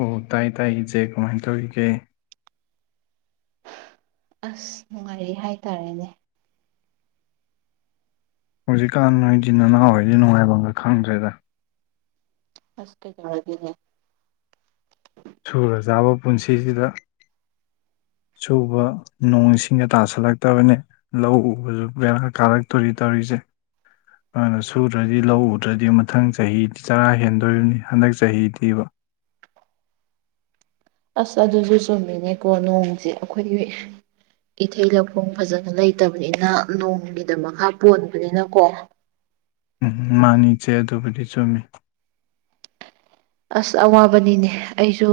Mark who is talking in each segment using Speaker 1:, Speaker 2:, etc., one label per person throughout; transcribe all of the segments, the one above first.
Speaker 1: ꯑꯣ ꯇꯥꯏ ꯇꯥꯏ ꯏꯆꯦ ꯀꯃꯥꯏ ꯇꯧꯔꯤꯒꯦ
Speaker 2: ꯑꯁ ꯅꯨꯡꯉꯥꯏꯔꯤ ꯍꯥꯏꯇꯥꯔꯦꯅꯦ
Speaker 1: ꯍꯧꯖꯤꯛꯀꯥꯟ ꯅꯣꯏꯗꯤ ꯅꯅꯥꯎ ꯍꯣꯏꯗꯤ ꯅꯨꯡꯉꯥꯏꯕꯝꯒ ꯈꯪꯗ꯭ꯔꯦꯗ
Speaker 2: ꯑꯁ ꯀꯩꯗꯧꯔꯒꯦꯅꯦ
Speaker 1: ꯁꯨꯔ ꯆꯥꯕ ꯄꯨꯟꯁꯤꯖꯤꯗ ꯁꯨꯕ ꯅꯣꯡꯁꯤꯡꯒ ꯇꯥꯁꯜꯂꯛꯇꯕꯅꯦ ꯂꯧ ꯎꯕꯖꯨ ꯕꯦꯔꯥ ꯀꯥꯔꯛꯇꯣꯔꯤ ꯇꯧꯔꯤꯖꯦ ꯑꯗꯨꯅ ꯁꯨꯗ꯭ꯔꯗꯤ ꯂꯧ ꯎꯗ꯭ꯔꯗꯤ ꯃꯊꯪ ꯆꯍꯤꯗꯤ ꯆꯔꯥ ꯍꯦꯟꯗꯣꯔꯤꯝꯅꯤ ꯍꯟꯗꯛ ꯆꯍꯤꯗꯤꯕ
Speaker 2: ꯑꯁ ꯑꯗꯨꯖꯨ ꯆꯨꯝꯃꯤꯅꯦꯀꯣ ꯅꯣꯡꯖꯦ ꯑꯈꯣꯏꯗꯤ ꯏꯊꯩ ꯂꯧꯈꯣꯡ ꯐꯖꯅ ꯂꯩꯇꯕꯅꯤꯅ ꯅꯣꯡꯒꯤꯗ ꯃꯈꯥ ꯄꯣꯟꯕꯅꯤꯅꯀꯣ
Speaker 1: ꯎꯝ ꯃꯥꯅꯤ ꯏꯆꯦ ꯑꯗꯨꯕꯨꯗꯤ ꯆꯨꯝꯃꯤ
Speaker 2: ꯑꯁ ꯑꯋꯥꯕꯅꯤꯅꯦ ꯑꯩꯁꯨ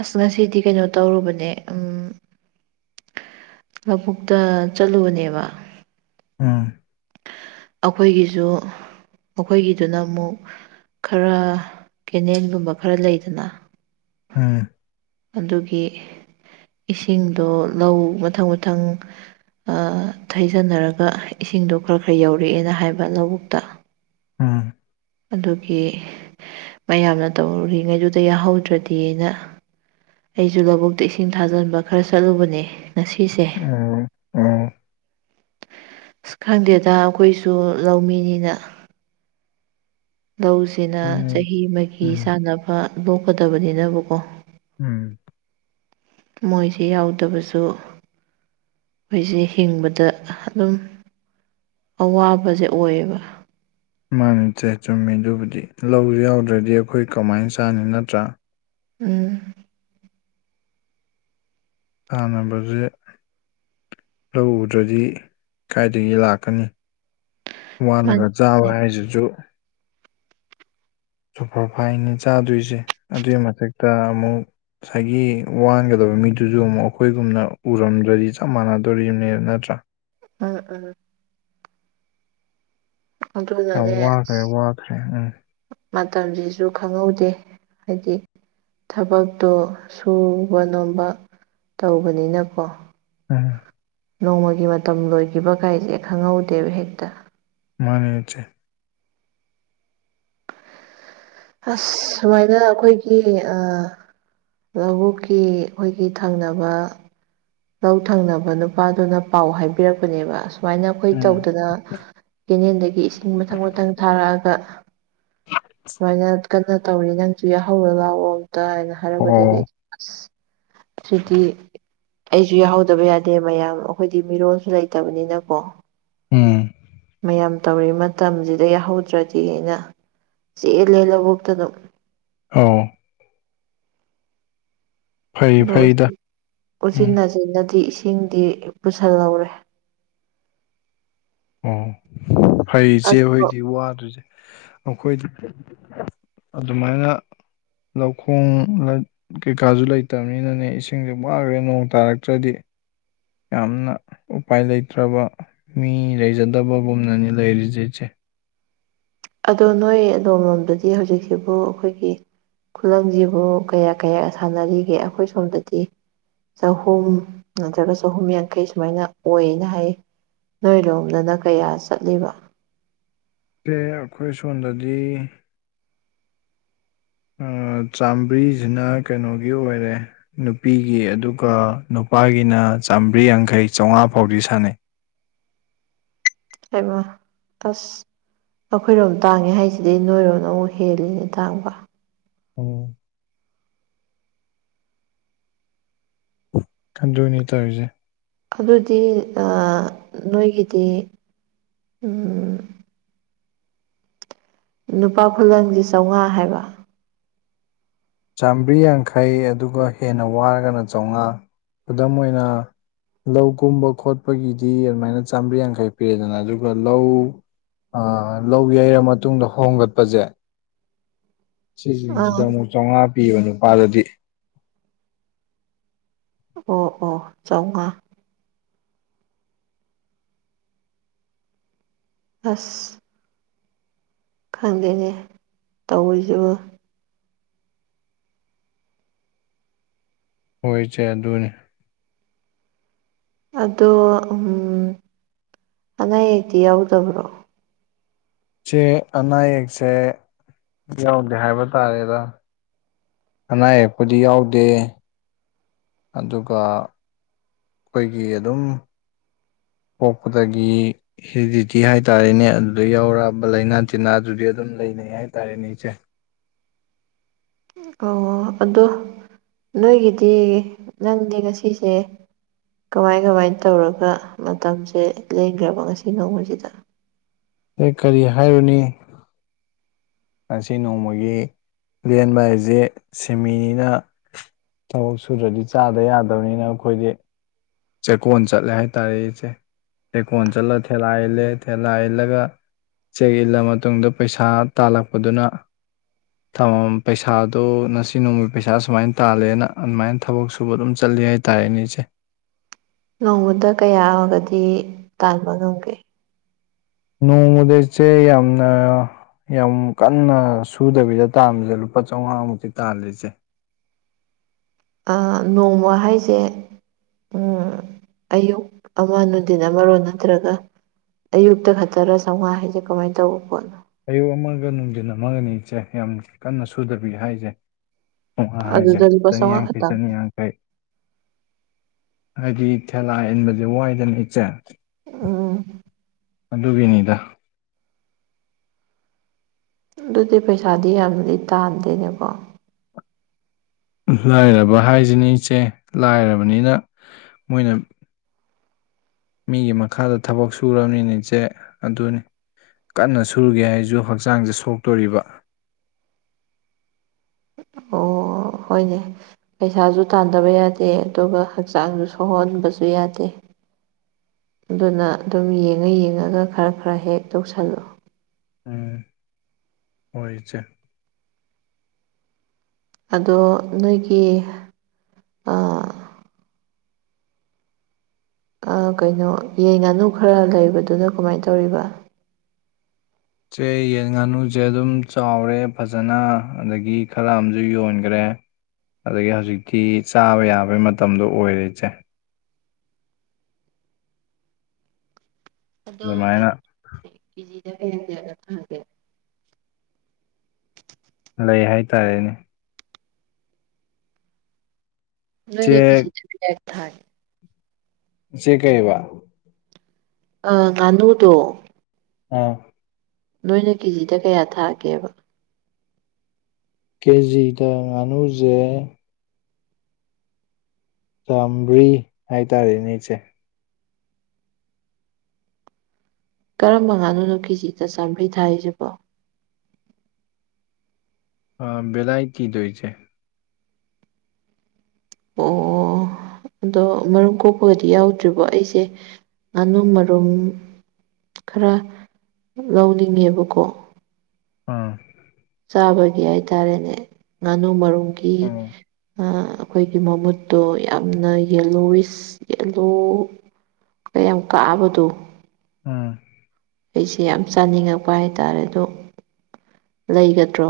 Speaker 2: ꯑꯁ ꯉꯁꯤꯗꯤ ꯀꯩꯅꯣ ꯇꯧꯔꯨꯕꯅꯦ ꯎꯝ ꯂꯧꯕꯨꯛꯇ ꯆꯠꯂꯨꯕꯅꯦꯕ
Speaker 1: ꯎꯝ
Speaker 2: ꯑꯈꯣꯏꯒꯤꯖꯨ ꯑꯈꯣꯏꯒꯤꯗꯨꯅ ꯃꯨꯛ ꯈꯔ ꯀꯦꯅꯦꯟꯒꯨꯝꯕ ꯈꯔ ꯂꯩꯗꯅ
Speaker 1: ꯎꯝ
Speaker 2: ꯑꯗꯨꯒꯤ ꯏꯁꯤꯡꯗꯣ ꯂꯧ ꯃꯊꯪ ꯃꯊꯪ ꯑ ꯊꯩꯖꯟꯅꯔꯒ ꯏꯁꯤꯡꯗꯣ ꯈꯔ ꯈꯔ ꯌꯧꯔꯛꯑꯦꯅ ꯍꯥꯏꯕ ꯂꯧꯕꯨꯛꯇ
Speaker 1: ꯎꯝ
Speaker 2: ꯑꯗꯨꯒꯤ ꯃꯌꯥꯝꯅ ꯇꯧꯔꯨꯔꯤꯉꯩꯗꯨꯗ ꯌꯥꯍꯧꯗ꯭ꯔꯗꯤ ꯅ ꯑꯩꯖꯨ ꯂꯧꯕꯨꯛꯇ ꯏꯁꯤꯡ ꯊꯥꯖꯟꯕ ꯈꯔ ꯆꯠꯂꯨꯕꯅꯦ ꯉꯁꯤꯁꯦ
Speaker 1: ꯎꯝ ꯑꯣ
Speaker 2: ꯑꯁ ꯈꯪꯗꯦꯗ ꯑꯈꯣꯏꯁꯨ ꯂꯧꯃꯤꯅꯤꯅ ꯂꯧꯁꯤꯅ
Speaker 1: ꯃꯥꯅꯤ
Speaker 2: ꯆꯍꯤ ꯃꯒꯤ
Speaker 1: ꯎꯝ
Speaker 2: ꯆꯥꯟꯅꯕ ꯂꯣꯛꯀꯗꯕꯅꯤꯅꯕꯀꯣ
Speaker 1: ꯎꯝ
Speaker 2: ꯃꯣꯏꯁꯦ ꯌꯥꯎꯗꯕꯁꯨ ꯑꯈꯣꯏꯖꯦ ꯍꯤꯡꯕꯗ ꯑꯗꯨꯝ ꯑꯋꯥꯕꯖꯦ ꯑꯣꯏꯌꯦꯕ
Speaker 1: ꯃꯥꯅꯦ ꯆꯦ ꯆꯨꯝꯃꯤ ꯑꯗꯨꯕꯨꯗꯤ ꯂꯧꯖꯦ ꯌꯥꯎꯗ꯭ꯔꯗꯤ ꯑꯈꯣꯏ ꯀꯃꯥꯏꯟ ꯆꯥꯅꯤ ꯅꯠꯇ꯭ꯔꯥ
Speaker 2: ꯎꯝ
Speaker 1: ꯍꯥꯟꯅꯕꯖꯦ ꯂꯧ ꯎꯗ꯭ꯔꯗꯤ ꯀꯥꯏꯗꯒꯤ ꯂꯥꯛꯀꯅꯤ
Speaker 2: ꯃꯥꯅꯤ
Speaker 1: ꯋꯥꯂꯒ ꯆꯥꯕ ꯍꯥꯏꯖꯤꯖꯨ ꯁꯨꯄꯔ ꯐꯥꯏꯅꯤ ꯆꯥꯗꯣꯏꯖꯦ ꯑꯗꯨꯏ ꯃꯊꯛꯇ ꯑꯃꯨꯛ ꯉꯁꯥꯏꯒꯤ ꯋꯥꯟꯒꯗꯕ ꯃꯤꯗꯨꯖꯨ ꯑꯃꯨꯛ ꯑꯈꯣꯏꯒꯨꯝꯅ ꯎꯔꯝꯗꯔꯗꯤ ꯆꯞ ꯃꯥꯟꯅꯗꯣꯔꯤꯕꯅꯦꯕ ꯅꯠꯇ꯭ꯔꯥ
Speaker 2: [unintelligible] ꯑꯗꯨꯅꯅꯦ
Speaker 1: ꯌꯥꯝ ꯋꯥꯈ꯭ꯔꯦ ꯋꯥꯈ꯭ꯔꯦ ꯎꯝ
Speaker 2: ꯃꯇꯝꯖꯤꯖꯨ ꯈꯪꯍꯧꯗꯦ ꯍꯥꯏꯗꯤ ꯊꯕꯛꯇꯣ ꯁꯨꯕ ꯅꯣꯝꯕ ꯇꯧꯕꯅꯤꯅꯀꯣ
Speaker 1: ꯎꯝ
Speaker 2: ꯅꯣꯡꯃꯒꯤ ꯃꯇꯝ ꯂꯣꯏꯈꯤꯕ ꯀꯥꯏꯖꯦ ꯈꯪꯍꯧꯗꯦꯕ ꯍꯦꯛꯇ
Speaker 1: ꯃꯥꯅꯦ ꯆꯦ
Speaker 2: ꯑꯁ ꯁꯨꯃꯥꯏꯅ ꯑꯈꯣꯏꯒꯤ ꯑ ꯂꯧꯕꯨꯛꯀꯤ ꯑꯈꯣꯏꯒꯤ ꯊꯪꯅꯕ ꯂꯧ ꯊꯪꯅꯕ ꯅꯨꯄꯥꯗꯨꯅ ꯄꯥꯎ ꯍꯥꯏꯕꯤꯔꯛꯄꯅꯦꯕ ꯁꯨꯃꯥꯏꯅ ꯑꯈꯣꯏ
Speaker 1: ꯎꯝ
Speaker 2: ꯇꯧꯗꯅ ꯀꯦꯅꯦꯟꯗꯒꯤ ꯏꯁꯤꯡ ꯃꯊꯪ ꯃꯊꯪ ꯊꯥꯔꯛꯑꯒ ꯁꯨꯃꯥꯏꯅ ꯀꯟꯅ ꯇꯧꯔꯤ ꯅꯪꯖꯨ ꯌꯥꯍꯧꯔꯣ ꯂꯥꯎꯋꯣ ꯑꯝꯇ ꯍꯥꯏꯅ ꯍꯥꯏꯔꯛ ꯕꯗꯒꯤ
Speaker 1: ꯑꯣ
Speaker 2: ꯑꯁ ꯊ꯭ꯔꯤꯗꯤ ꯑꯩꯖꯨ ꯌꯥꯎꯍꯧꯗꯕ ꯌꯥꯗꯦ ꯃꯌꯥꯝ ꯑꯈꯣꯏꯗꯤ ꯃꯤꯔꯣꯜꯁꯨ ꯂꯩꯇꯕꯅꯤꯅꯀꯣ
Speaker 1: ꯎꯝ
Speaker 2: ꯃꯌꯥꯝ ꯇꯧꯔꯤ ꯃꯇꯝꯖꯤꯗ ꯌꯥꯍꯧꯗ꯭ꯔꯗꯤ ꯅ ꯆꯦꯜꯂꯦ ꯂꯧꯕꯨꯛꯇ ꯗꯨꯝ
Speaker 1: ꯑꯧ ꯐꯩ
Speaker 2: ꯗꯣ
Speaker 1: ꯐꯩꯗ
Speaker 2: ꯎꯆꯤꯟ
Speaker 1: ꯎꯝ
Speaker 2: ꯅꯆꯤꯟꯅꯗꯤ ꯏꯁꯤꯡꯗꯤ ꯄꯨꯁꯜꯍꯧꯔꯦ꯫
Speaker 1: ꯑꯣ ꯐꯩ ꯏꯆꯦ
Speaker 2: ꯑꯗꯣ
Speaker 1: ꯍꯣꯏꯗꯤ ꯋꯥꯗ꯭ꯔꯤꯖꯦ꯫ ꯑꯈꯣꯏꯗꯤ ꯑꯗꯨꯃꯥꯏꯅ ꯂꯧꯈꯣꯡ ꯀꯩꯀꯥꯖꯨ ꯂꯩꯇꯕꯅꯤꯅꯅꯦ ꯏꯁꯤꯡꯖꯦ ꯋꯒ꯭ꯔꯦ ꯅꯣꯡ ꯇꯥꯔꯛꯇ꯭ꯔꯗꯤ꯫ ꯌꯥꯝꯅ ꯎꯄꯥꯏ ꯂꯩꯇ꯭ꯔꯕ ꯃꯤ ꯂꯩꯖꯗꯕꯒꯨꯝꯅꯅꯤ ꯂꯩꯔꯤꯖꯦ ꯏꯆꯦ꯫
Speaker 2: ꯑꯗꯣ ꯅꯣꯏ ꯑꯗꯣꯝ ꯂꯣꯝꯗꯗꯤ ꯍꯧꯖꯤꯛꯁꯤꯕꯨ ꯑꯈꯣꯏꯒꯤ ꯈꯨꯂꯪꯖꯤꯕꯨ ꯀꯌꯥ ꯀꯌꯥ ꯁꯥꯟꯅꯔꯤꯒꯦ ꯑꯈꯣꯏ ꯁꯣꯝꯗꯗꯤ ꯆꯍꯨꯝ ꯅꯠꯇ꯭ꯔꯒ ꯆꯍꯨꯝ ꯌꯥꯡꯈꯩ ꯁꯨꯃꯥꯏꯅ ꯑꯣꯏꯌꯦꯅ ꯍꯥꯏꯌꯦ꯫ ꯅꯣꯏ ꯔꯣꯝꯗꯅ ꯀꯌꯥ ꯆꯠꯂꯤꯕ?
Speaker 1: ꯆꯦ ꯑꯈꯣꯏ ꯁꯣꯟꯗꯗꯤ ꯑ ꯆꯥꯝꯕ꯭ꯔꯤꯖꯤꯅ ꯀꯩꯅꯣꯒꯤ ꯑꯣꯏꯔꯦ ꯅꯨꯄꯤꯒꯤ ꯑꯗꯨꯒ ꯅꯨꯄꯥꯒꯤꯅ ꯆꯥꯝꯕ꯭ꯔꯤ ꯌꯥꯡꯈꯩ ꯆꯧꯉꯥ ꯐꯥꯎꯗꯤ ꯁꯥꯟꯅꯩ꯫
Speaker 2: ꯍꯩꯃ ꯑꯁ ꯑꯈꯣꯏꯔꯣꯝ ꯇꯥꯡꯉꯦ ꯍꯥꯏꯁꯤꯗꯤ ꯅꯣꯏꯔꯣꯝꯅ ꯑꯃꯨꯛ ꯍꯦꯜꯂꯦꯅꯦ ꯇꯥꯡꯕ꯫
Speaker 1: ꯑꯣ ꯑꯗꯨꯅꯤ ꯇꯧꯏꯖꯦ
Speaker 2: ꯑꯗꯨꯗꯤ ꯑꯥ ꯅꯣꯏꯒꯤꯗꯤ ꯎꯝ ꯅꯨꯄꯥ ꯈꯨꯂꯪꯖꯤ ꯆꯧꯉꯥ ꯍꯥꯏꯕ
Speaker 1: ꯆꯥꯝꯕ꯭ꯔꯤ ꯌꯥꯡꯈꯩ ꯑꯗꯨꯒ ꯍꯦꯟꯅ ꯋꯥꯔꯒꯅ ꯆꯧꯉꯥ ꯈꯨꯗꯝ ꯑꯣꯏꯅ ꯂꯧ ꯀꯨꯝꯕ ꯈꯣꯠꯄꯒꯤꯗꯤ ꯑꯗꯨꯃꯥꯏꯅ ꯆꯥꯝꯃ꯭ꯔꯤ ꯌꯥꯡꯈꯩ ꯄꯤꯔꯦꯗꯅ ꯑꯗꯨꯒ ꯂꯧ ꯑꯥ ꯂꯧ ꯌꯩꯔ ꯃꯇꯨꯡꯗ ꯍꯣꯡꯒꯠꯄꯖꯦ ꯁꯤꯖꯤꯡꯖꯤꯗ
Speaker 2: ꯑꯥ
Speaker 1: ꯑꯃꯨꯛ ꯆꯧꯉꯥ ꯄꯤꯌꯦꯕ ꯅꯨꯄꯥꯗꯗꯤ꯫
Speaker 2: ꯑꯣ ꯑꯣ ꯆꯧꯉꯥ ꯍꯁ ꯈꯪꯗꯦꯅꯦ ꯇꯧꯔꯤꯖꯤꯕꯨ
Speaker 1: ꯍꯣꯏ ꯆꯦ ꯑꯗꯨꯅꯦ
Speaker 2: ꯑꯗꯣ ꯎꯝ ꯑꯅꯥ ꯑꯌꯦꯛꯇꯤ ꯌꯥꯎꯗꯕ꯭ꯔꯣ?
Speaker 1: ꯆꯦ ꯑꯅꯥ ꯑꯌꯦꯛꯁꯦ ꯌꯥꯎꯗꯦ ꯍꯥꯏꯕ ꯇꯥꯔꯦꯗ꯫ ꯑꯅꯥ ꯑꯌꯦꯛꯄꯨꯗꯤ ꯌꯥꯎꯗꯦ ꯑꯗꯨꯒ ꯈꯣꯏꯒꯤ ꯑꯗꯨꯝ ꯄꯣꯛꯄꯗꯒꯤ ꯍꯦꯔꯤꯗꯤꯇꯤ ꯍꯥꯏꯇꯥꯥꯔꯦꯅꯦ ꯑꯗꯨꯗ ꯌꯥꯎꯔꯛꯑꯕ ꯂꯩꯅꯥ ꯇꯤꯟꯅꯥꯗꯨꯗꯤ ꯑꯗꯨꯝ ꯂꯩꯅꯩ ꯍꯥꯏꯇꯥꯔꯦꯅꯦ ꯏꯆꯦ꯫
Speaker 2: ꯑꯣ ꯑꯗꯣ ꯅꯣꯏꯒꯤꯗꯤ ꯅꯪꯗꯤ ꯉꯁꯤꯁꯦ ꯀꯃꯥꯏ ꯀꯃꯥꯏ ꯇꯧꯔꯒ ꯃꯇꯝꯖꯦ ꯂꯦꯟꯒ꯭ꯔꯕ ꯉꯁꯤ ꯅꯣꯡꯃꯖꯤꯗ?
Speaker 1: ꯑꯦ ꯀꯔꯤ ꯍꯥꯏꯔꯨꯅꯤ ꯉꯁꯤ ꯅꯣꯡꯃꯥꯒꯤ ꯂꯦꯟꯕ ꯍꯥꯏꯖꯦ ꯁꯤꯟꯃꯤꯅꯤꯅ ꯊꯕꯛ ꯁꯨꯗ꯭ꯔꯗꯤ ꯆꯥꯗ ꯌꯥꯗꯕꯅꯤꯅ ꯑꯩꯈꯣꯏꯗꯤ ꯆꯦꯛꯀꯣꯟ ꯆꯠꯂꯦ ꯍꯥꯏꯇꯥꯔꯦ ꯏꯆꯦ ꯆꯦꯛꯀꯣꯟ ꯆꯠꯂ ꯊꯦꯂꯥ ꯏꯜꯂꯦ ꯊꯦꯂꯥ ꯏꯜꯂꯒ ꯆꯦꯛ ꯏꯜꯂ ꯃꯇꯨꯡꯗ ꯄꯩꯁꯥ ꯇꯥꯜꯂꯛꯄꯗꯨꯅ ꯊꯃꯝ ꯄꯩꯁꯥꯗꯣ ꯉꯁꯤ ꯅꯣꯡꯃꯩ ꯄꯩꯁꯥ ꯁꯨꯃꯥꯏ ꯇꯥꯜꯂꯦꯅ ꯑꯗꯨꯃꯥꯏꯟ ꯊꯕꯛ ꯁꯨꯕ ꯑꯗꯨꯝ ꯆꯠꯂꯤ ꯑꯩ ꯇꯥꯏꯅꯦ ꯏꯆꯦ
Speaker 2: ꯅꯣꯡꯃꯥꯗ ꯀꯌꯥꯒꯗꯤ ꯇꯥꯟꯕ ꯉꯝꯒꯦ
Speaker 1: ꯅꯣꯡꯃꯥꯗ ꯏꯆꯦ ꯌꯥꯝꯅ ꯌꯥꯝ ꯀꯟꯅ ꯁꯨꯗꯕꯤꯗ ꯇꯥꯟꯕꯗ ꯂꯨꯄꯥ ꯆꯝꯉꯥꯃꯨꯛꯇꯤ ꯇꯥꯜꯂꯦ ꯏꯆꯦ
Speaker 2: ꯑꯥ ꯅꯣꯡꯃ ꯍꯥꯏꯁꯦ ꯎꯝ ꯑꯌꯨꯛ ꯑꯃ ꯅꯨꯗꯤꯟ ꯑꯃꯔꯣ ꯅꯠꯇ꯭ꯔꯒ ꯑꯌꯨꯛꯇ ꯈꯛꯇꯔ ꯆꯝꯉꯥ ꯍꯥꯏꯁꯦ ꯀꯃꯥꯏ ꯇꯧꯕ ꯄꯣꯠꯅꯣ
Speaker 1: ꯑꯌꯨꯛ ꯑꯃꯒ ꯅꯨꯡꯗꯤꯟ ꯑꯃꯒꯅꯤ ꯏꯆꯦ ꯌꯥꯝ ꯀꯟꯅ ꯁꯨꯗꯕꯤ ꯍꯥꯏꯁꯦ ꯄꯝꯉꯥ ꯍꯥꯏꯁꯦ
Speaker 2: ꯑꯗꯨꯗ ꯂꯨꯄꯥ ꯆꯥꯝꯃꯉꯥ
Speaker 1: ꯆꯅꯤꯌꯥꯡꯈꯩ
Speaker 2: ꯈꯛꯇꯪ
Speaker 1: ꯆꯅꯤꯌꯥꯡꯈꯩ ꯍꯥꯏꯗꯤ ꯊꯦꯂꯥ ꯏꯟꯕꯁꯦ ꯋꯥꯏꯗꯅ ꯏꯆꯦ
Speaker 2: ꯑꯥ
Speaker 1: ꯑꯗꯨꯒꯤꯅꯤꯗ
Speaker 2: ꯑꯗꯨꯗꯤ ꯄꯩꯁꯥꯗꯤ ꯌꯥꯝꯅꯗꯤ ꯇꯥꯟꯗꯦꯅꯦ ꯀꯣ
Speaker 1: ꯂꯥꯏꯔꯕ ꯍꯥꯏꯁꯤꯅꯤ ꯏꯆꯦ ꯂꯥꯏꯔꯕꯅꯤꯅ ꯃꯣꯏꯅ ꯃꯤꯒꯤ ꯃꯈꯥꯗ ꯊꯕꯛ ꯁꯨꯔꯕꯅꯤꯅ ꯏꯆꯦ ꯑꯗꯨꯅꯤ ꯀꯟꯅ ꯁꯨꯒꯦ ꯍꯥꯏꯔꯁꯨ ꯍꯛꯆꯥꯡꯁꯦ ꯁꯣꯛꯇꯣꯔꯤꯕ
Speaker 2: ꯑꯣ ꯍꯣꯏꯅꯦ ꯄꯩꯁꯥꯁꯨ ꯇꯥꯟꯗꯕ ꯌꯥꯗꯦ ꯑꯗꯨꯒ ꯍꯛꯆꯥꯡꯁꯨ ꯁꯣꯛꯍꯣꯟꯕꯁꯨ ꯌꯥꯗꯦ ꯑꯗꯨꯅ ꯑꯗꯨꯝ ꯌꯦꯡꯉ ꯌꯦꯡꯉꯒ ꯈꯔ ꯈꯔ ꯍꯦꯛ ꯇꯧꯁꯜꯂꯣ
Speaker 1: ꯎꯝ ꯍꯣꯏ ꯏꯆꯦ
Speaker 2: ꯑꯗꯣ ꯅꯣꯏꯒꯤ ꯑꯥ ꯑꯥ ꯀꯩꯅꯣ ꯌꯦꯟ ꯉꯥꯅꯨ ꯈꯔ ꯂꯩꯕꯗꯨꯅ ꯀꯃꯥꯏ ꯇꯧꯔꯤꯕ
Speaker 1: ꯏꯆꯦ ꯌꯦꯟ ꯉꯥꯅꯨꯖꯦ ꯑꯗꯨꯝ ꯆꯥꯎꯔꯦ ꯐꯖꯅ ꯑꯗꯒꯤ ꯈꯔ ꯑꯝꯁꯨ ꯌꯣꯟꯈ꯭ꯔꯦ ꯑꯗꯒꯤ ꯍꯧꯖꯤꯛꯇꯤ ꯆꯥꯕ ꯌꯥꯕꯩ ꯃꯇꯝꯗꯣ ꯑꯣꯏꯔꯦ ꯏꯆꯦ
Speaker 2: ꯑꯗꯣ ꯀꯩ
Speaker 1: ꯑꯗꯨꯃꯥꯏꯅ
Speaker 2: ꯀꯦꯖꯤꯗ ꯀꯌꯥ ꯀꯌꯥꯒ ꯊꯥꯒꯦ
Speaker 1: ꯂꯩ ꯍꯥꯏꯇꯥꯔꯦꯅꯦ
Speaker 2: ꯅꯣꯏꯅ
Speaker 1: ꯏꯆꯦ
Speaker 2: ꯀꯦꯖꯤꯗ ꯀꯌꯥ ꯊꯥꯒꯦ
Speaker 1: ꯏꯆꯦ ꯀꯩꯑꯦꯕ
Speaker 2: ꯑꯥ ꯉꯥꯅꯨꯗꯣ
Speaker 1: ꯑꯥ
Speaker 2: ꯅꯣꯏꯅ ꯀꯦꯖꯤꯗ ꯀꯌꯥ ꯊꯥꯒꯦꯕ
Speaker 1: ꯀꯦꯖꯤꯗ ꯉꯥꯅꯨꯁꯦ ꯆꯥꯝꯃ꯭ꯔꯤ ꯍꯥꯏꯇꯥꯔꯦꯅꯦ ꯏꯆꯦ
Speaker 2: ꯀꯔꯝꯕ ꯉꯥꯅꯨꯅꯣ ꯀꯦꯖꯤꯗ ꯆꯥꯝꯃ꯭ꯔꯤ ꯊꯥꯔꯤꯁꯤꯕꯣ
Speaker 1: ꯑꯥ ꯕꯦꯂꯥꯏꯇꯤꯗꯣ ꯏꯆꯦ
Speaker 2: ꯑꯣ ꯑꯣ ꯑꯣ ꯑꯗꯣ ꯃꯔꯨꯝ ꯀꯣꯛꯄꯒꯗꯤ ꯌꯥꯎꯗ꯭ꯔꯤꯕꯣ ꯑꯩꯁꯦ ꯉꯥꯅꯨ ꯃꯔꯨꯝ ꯈꯔ ꯂꯧꯅꯤꯡꯉꯦꯕꯀꯣ
Speaker 1: ꯑꯥ
Speaker 2: ꯆꯥꯕꯒꯤ ꯍꯥꯏꯇꯥꯔꯦꯅꯦ ꯉꯥꯅꯨ ꯃꯔꯨꯝꯒꯤ
Speaker 1: ꯎꯝ
Speaker 2: ꯑꯥ ꯑꯩꯈꯣꯏꯒꯤ ꯃꯃꯨꯠꯇꯣ ꯌꯥꯝꯅ ꯌꯦꯂꯣꯋꯤꯁ ꯌꯦꯜꯂꯣ ꯃꯌꯥꯝ ꯀꯥꯕꯗꯣ
Speaker 1: ꯎꯝ
Speaker 2: ꯑꯩꯁꯦ ꯌꯥꯝ ꯆꯥꯅꯤꯡꯉꯛꯄ ꯍꯥꯏꯇꯥꯔꯦ ꯑꯗꯣ ꯂꯩꯒꯗ꯭ꯔꯣ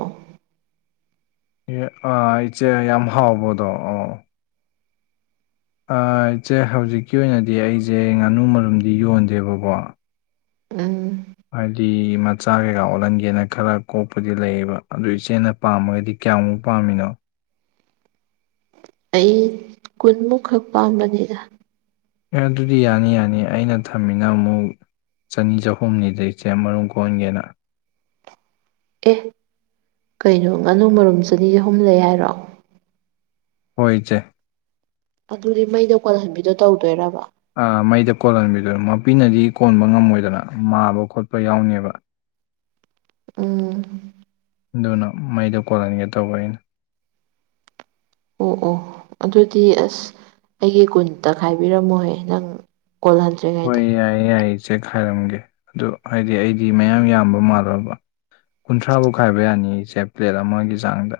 Speaker 1: ꯏꯍꯦ ꯑꯥ ꯏꯆꯦ ꯌꯥꯝ ꯍꯥꯎꯕꯗꯣ ꯑꯣ ꯑꯥ ꯏꯆꯦ ꯍꯧꯖꯤꯛꯀꯤ ꯑꯣꯏꯅꯗꯤ ꯑꯩꯖꯦ ꯉꯥꯅꯨ ꯃꯔꯨꯝꯗꯤ ꯌꯣꯟꯗꯦꯕꯀꯣ
Speaker 2: ꯎꯝ
Speaker 1: ꯍꯥꯏꯗꯤ ꯃꯆꯥ ꯀꯩꯀꯥ ꯑꯣꯜꯍꯟꯒꯦꯅ ꯈꯔ ꯀꯣꯛꯄꯗꯤ ꯂꯩꯌꯦꯕ ꯑꯗꯨ ꯏꯆꯦꯅ ꯄꯥꯝꯃꯒꯗꯤ ꯀꯌꯥꯃꯨꯛ ꯄꯥꯝꯃꯤꯅꯣ
Speaker 2: ꯑꯩ ꯀꯨꯟꯃꯨꯛꯈꯛ ꯄꯥꯝꯕꯅꯤꯗ
Speaker 1: ꯑꯦ ꯑꯗꯨꯗꯤ ꯌꯥꯅꯤ ꯌꯥꯅꯤ ꯑꯩꯅ ꯊꯝꯃꯤꯅ ꯑꯃꯨꯛ ꯆꯅꯤ ꯆꯍꯨꯝꯅꯤꯗ ꯏꯆꯦ ꯃꯔꯨꯝ ꯀꯣꯛꯍꯟꯒꯦꯅ
Speaker 2: ꯑꯦ ꯀꯩꯅꯣ ꯉꯥꯅꯨ ꯃꯔꯨꯝ ꯆꯅꯤ ꯆꯍꯨꯝ ꯂꯩ ꯍꯥꯏꯔꯣ
Speaker 1: ꯍꯣꯏ ꯏꯆꯦ
Speaker 2: ꯑꯗꯨꯗꯤ ꯃꯩꯗ ꯀꯣꯜꯍꯟꯕꯤꯗꯣ ꯇꯧꯗꯣꯏꯔꯕꯥ
Speaker 1: ꯑꯥ ꯃꯩꯗꯥ ꯀꯣꯜꯍꯟꯕꯤꯗꯣ ꯃꯄꯤꯅꯗꯤ ꯀꯣꯟꯕ ꯉꯝꯃꯣꯏꯗꯅ ꯃꯥꯕ ꯈꯣꯠꯄ ꯌꯥꯎꯅꯦꯕ
Speaker 2: ꯎꯝ
Speaker 1: ꯑꯗꯨꯅ ꯃꯩꯗꯥ ꯀꯣꯜꯍꯟꯒꯦ ꯇꯧꯕ ꯑꯩꯅ
Speaker 2: ꯑꯣ ꯑꯣ ꯑꯗꯨꯗꯤ ꯑꯁ ꯑꯩꯒꯤ ꯀꯨꯟꯇ ꯈꯥꯏꯕꯤꯔꯝꯃꯨꯍꯦ ꯅꯪ ꯀꯣꯜꯍꯟ
Speaker 1: ꯍꯣꯏ ꯌꯥꯏꯌꯦ ꯌꯥꯏꯌꯦ ꯏꯆꯦ ꯈꯥꯏꯔꯝꯒꯦ ꯑꯗꯣ ꯍꯥꯏꯗꯤ ꯑꯩꯗꯤ ꯃꯌꯥꯝ ꯌꯥꯝꯕ ꯃꯥꯜꯂꯨꯔꯕꯥ ꯀꯨꯟꯊ꯭ꯔꯥꯕꯨꯛ ꯈꯥꯏꯕ ꯌꯥꯅꯤꯌꯦ ꯏꯆꯦ ꯄ꯭ꯂꯦꯠ ꯑꯃꯒꯤ ꯆꯥꯡꯗ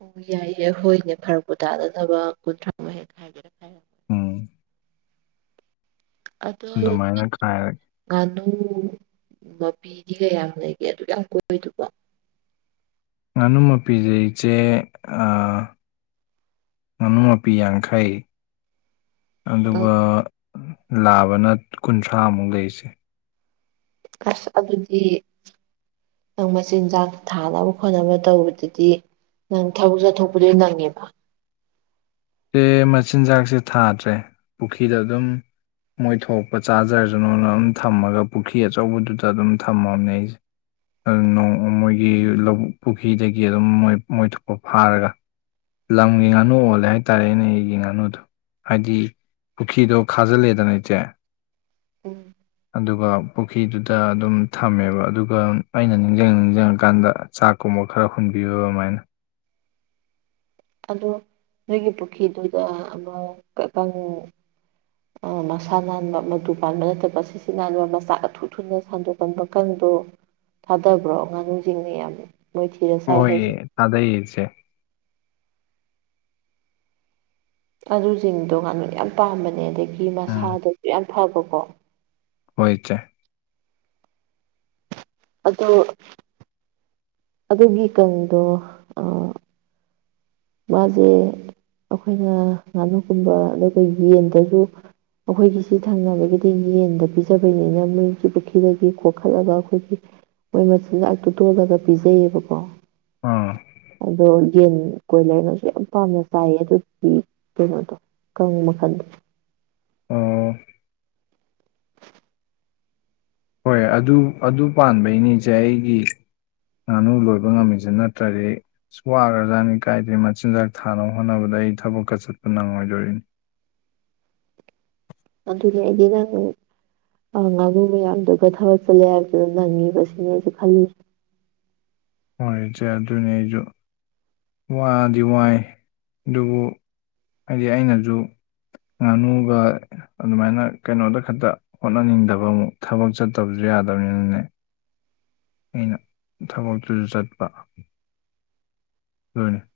Speaker 2: ꯑꯣ ꯌꯥꯏꯌꯦ ꯍꯣꯏꯅꯦ ꯐꯔꯛꯄꯨ ꯇꯥꯗꯅꯕ ꯀꯨꯟꯊ꯭ꯔꯥꯃꯨꯛ ꯍꯦꯛ ꯈꯥꯏꯔꯣ
Speaker 1: ꯎꯝ
Speaker 2: ꯑꯗꯣ
Speaker 1: ꯑꯗꯨꯃꯥꯏꯅ ꯈꯥꯏꯔꯒꯦ
Speaker 2: ꯉꯥꯅꯨ ꯃꯄꯤꯗꯤ ꯀꯌꯥꯝ ꯂꯩꯒꯦ ꯑꯗꯨꯛꯌꯥꯝ ꯀꯣꯛꯏꯗꯨꯕꯣ
Speaker 1: ꯉꯥꯅꯨ ꯃꯄꯤꯖꯦ ꯏꯆꯦ ꯑꯥ ꯉꯥꯅꯨ ꯃꯄꯤ ꯌꯥꯡꯈꯩ ꯑꯗꯨꯒ ꯂꯥꯕꯅ ꯀꯨꯟꯊ꯭ꯔꯥꯃꯨꯛ ꯂꯩ ꯏꯆꯦ
Speaker 2: ꯑꯁ ꯑꯗꯨꯗꯤ ꯅꯪ ꯃꯆꯤꯟꯖꯥꯛ ꯊꯥꯅꯕ ꯈꯣꯠꯅꯕ ꯇꯧꯕꯗꯨꯗꯤ ꯅꯪ ꯊꯕꯛ ꯆꯠꯊꯣꯛꯄꯗꯨꯗꯤ ꯅꯪꯉꯤꯕꯥ
Speaker 1: ꯑꯦ ꯃꯆꯤꯟꯖꯥꯛꯁꯦ ꯊꯥꯗ꯭ꯔꯦ ꯄꯨꯈꯤꯗ ꯑꯗꯨꯝ ꯃꯣꯏ ꯊꯣꯛꯄ ꯆꯥꯖꯔꯖꯅꯣꯅ ꯑꯗꯨꯝ ꯊꯝꯃꯒ ꯄꯨꯈ꯭ꯔꯤ ꯑꯆꯧꯕꯗꯨꯗ ꯑꯗꯨꯝ ꯊꯝꯃꯕꯅꯦ ꯑꯩꯖꯦ ꯎꯝ ꯅꯣꯡ ꯃꯣꯏꯒꯤ ꯂꯧ ꯄꯨꯈꯤꯗꯒꯤ ꯑꯗꯨꯝ ꯃꯣꯏ ꯃꯣꯏ ꯊꯣꯛꯄ ꯐꯥꯔꯒ ꯂꯝꯒꯤ ꯉꯥꯅꯨ ꯑꯣꯜꯂꯦ ꯍꯥꯏ ꯇꯥꯔꯦꯅꯦ ꯑꯩꯒꯤ ꯉꯥꯅꯨꯗꯣ ꯍꯥꯏꯗꯤ ꯄꯨꯈꯤꯗꯣ ꯈꯥꯖꯤꯜꯂꯦꯗꯅ ꯏꯆꯦ
Speaker 2: ꯎꯝ
Speaker 1: ꯑꯗꯨꯒ ꯄꯨꯈꯤꯗꯨꯗ ꯑꯗꯨꯝ ꯊꯝꯃꯦꯕ ꯑꯗꯨꯒ ꯑꯩꯅ ꯅꯤꯡꯖꯤꯡꯉ ꯅꯤꯡꯖꯤꯡꯉꯀꯥꯟꯗ ꯆꯥꯛꯀꯨꯝꯕ ꯈꯔ ꯍꯨꯟꯕꯤꯕ ꯑꯃꯥꯏꯅ
Speaker 2: ꯑꯗꯣ ꯅꯣꯏꯒꯤ ꯄꯨꯈꯤꯗꯨꯗ ꯑꯃ ꯀ ꯀꯪ ꯑ ꯃꯁꯥ ꯅꯥꯟꯕ ꯃꯇꯨ ꯄꯥꯟꯕ ꯅꯠꯇꯕ ꯁꯤꯁꯤꯠ ꯅꯥꯟꯕ ꯃꯆꯥꯀ ꯊꯨ ꯊꯨꯅ ꯁꯟꯗꯣꯛꯀꯟꯕ ꯀꯡꯗꯣ ꯊꯥꯗꯕ꯭ꯔꯣ ꯉꯥꯅꯨꯖꯤꯡꯅ ꯌꯥꯝ ꯃꯣꯏꯗꯤ
Speaker 1: ꯍꯣꯏꯌꯦ ꯊꯥꯗꯩꯌꯦ ꯏꯆꯦ
Speaker 2: ꯑꯗꯨꯁꯤꯡꯗꯣ ꯉꯅꯨꯅ ꯌꯥꯝ ꯄꯥꯝꯕꯅꯦ ꯑꯗꯒꯤ
Speaker 1: ꯎꯝ
Speaker 2: ꯃꯁꯥꯗꯖꯨ ꯌꯥꯝ ꯐꯕꯀꯣ
Speaker 1: ꯍꯣꯏ ꯏꯆꯦ
Speaker 2: ꯑꯗꯨ ꯑꯗꯨꯒꯤ ꯀꯥꯡꯗꯣ ꯑꯥ ꯃꯥꯖꯦ ꯑꯈꯣꯏꯅ ꯉꯥꯅꯨꯒꯨꯝꯕ ꯑꯗꯨꯒ ꯌꯦꯟꯗꯒꯤ ꯑꯈꯣꯏꯒꯤꯁꯤ ꯊꯪꯅꯕꯒꯤꯗꯤ ꯌꯦꯟꯗ ꯄꯤꯖꯕꯩꯅꯤꯅ ꯃꯣꯏꯒꯤ ꯄꯨꯈꯤꯗꯒꯤ ꯀꯣꯈꯠꯂꯒ ꯑꯈꯣꯏꯒꯤ ꯃꯣꯏ ꯃꯆꯤꯟꯖꯥꯛꯇꯨ ꯇꯣꯜꯂꯒ ꯄꯤꯖꯩꯌꯦꯕꯀꯣ
Speaker 1: ꯑꯥ
Speaker 2: ꯑꯗꯣ ꯌꯦꯟ ꯀꯣꯏꯂꯔꯅꯁꯨ ꯌꯥꯝ ꯄꯥꯝꯅ ꯆꯥꯏꯌꯦ ꯑꯗꯨꯒꯤ ꯀꯩꯅꯣꯗꯣ ꯀꯪ ꯃꯈꯟꯗꯣ
Speaker 1: ꯑꯣ ꯍꯣꯏ ꯑꯗꯨ ꯑꯗꯨ ꯄꯥꯟꯕꯩꯅꯤ ꯏꯆꯦ ꯑꯩꯒꯤ ꯉꯥꯅꯨ ꯂꯣꯏꯕ ꯉꯝꯃꯤꯖꯦ ꯅꯠꯇ꯭ꯔꯗꯤ ꯑꯁ ꯋꯥꯒꯔꯖꯥꯠꯅꯤ ꯀꯥꯏꯗꯩ ꯃꯆꯤꯟꯖꯥꯛ ꯊꯥꯅꯕ ꯍꯣꯠꯅꯕꯗ ꯑꯩ ꯊꯕꯛꯀ ꯆꯠꯄ ꯅꯪꯉꯣꯏꯗꯣꯏꯅꯤ
Speaker 2: ꯑꯗꯨꯅꯦ ꯑꯩꯗꯤ ꯅꯪ ꯑꯥ ꯉꯥꯅꯨ ꯃꯌꯥꯝꯗꯨꯒ ꯊꯥꯕꯛ ꯆꯠꯂꯦ ꯍꯥꯏꯕꯗꯨꯗ ꯅꯪꯉꯤꯕ ꯁꯤꯅꯦ ꯑꯩꯖꯨ ꯈꯜꯂꯤꯖ
Speaker 1: ꯍꯣꯏ ꯏꯆꯦ ꯑꯗꯨꯅꯦ ꯑꯩꯖꯨ ꯋꯥꯗꯤ ꯋꯥꯏ ꯑꯗꯨꯕꯨ ꯑꯩꯗꯤ ꯑꯩꯅꯖꯨ ꯉꯥꯅꯨꯒ ꯑꯗꯨꯃꯥꯏꯅ ꯀꯩꯅꯣꯗ ꯈꯛꯇ ꯍꯣꯠꯅꯅꯤꯡꯗꯕ ꯑꯃꯨꯛ ꯊꯕꯛ ꯆꯠꯇꯕꯖꯨ ꯌꯥꯗꯕꯅꯤꯅꯅꯦ ꯑꯩꯅ ꯊꯕꯛꯇꯨꯖꯨ ꯆꯠꯄ ꯂꯣꯢꯅ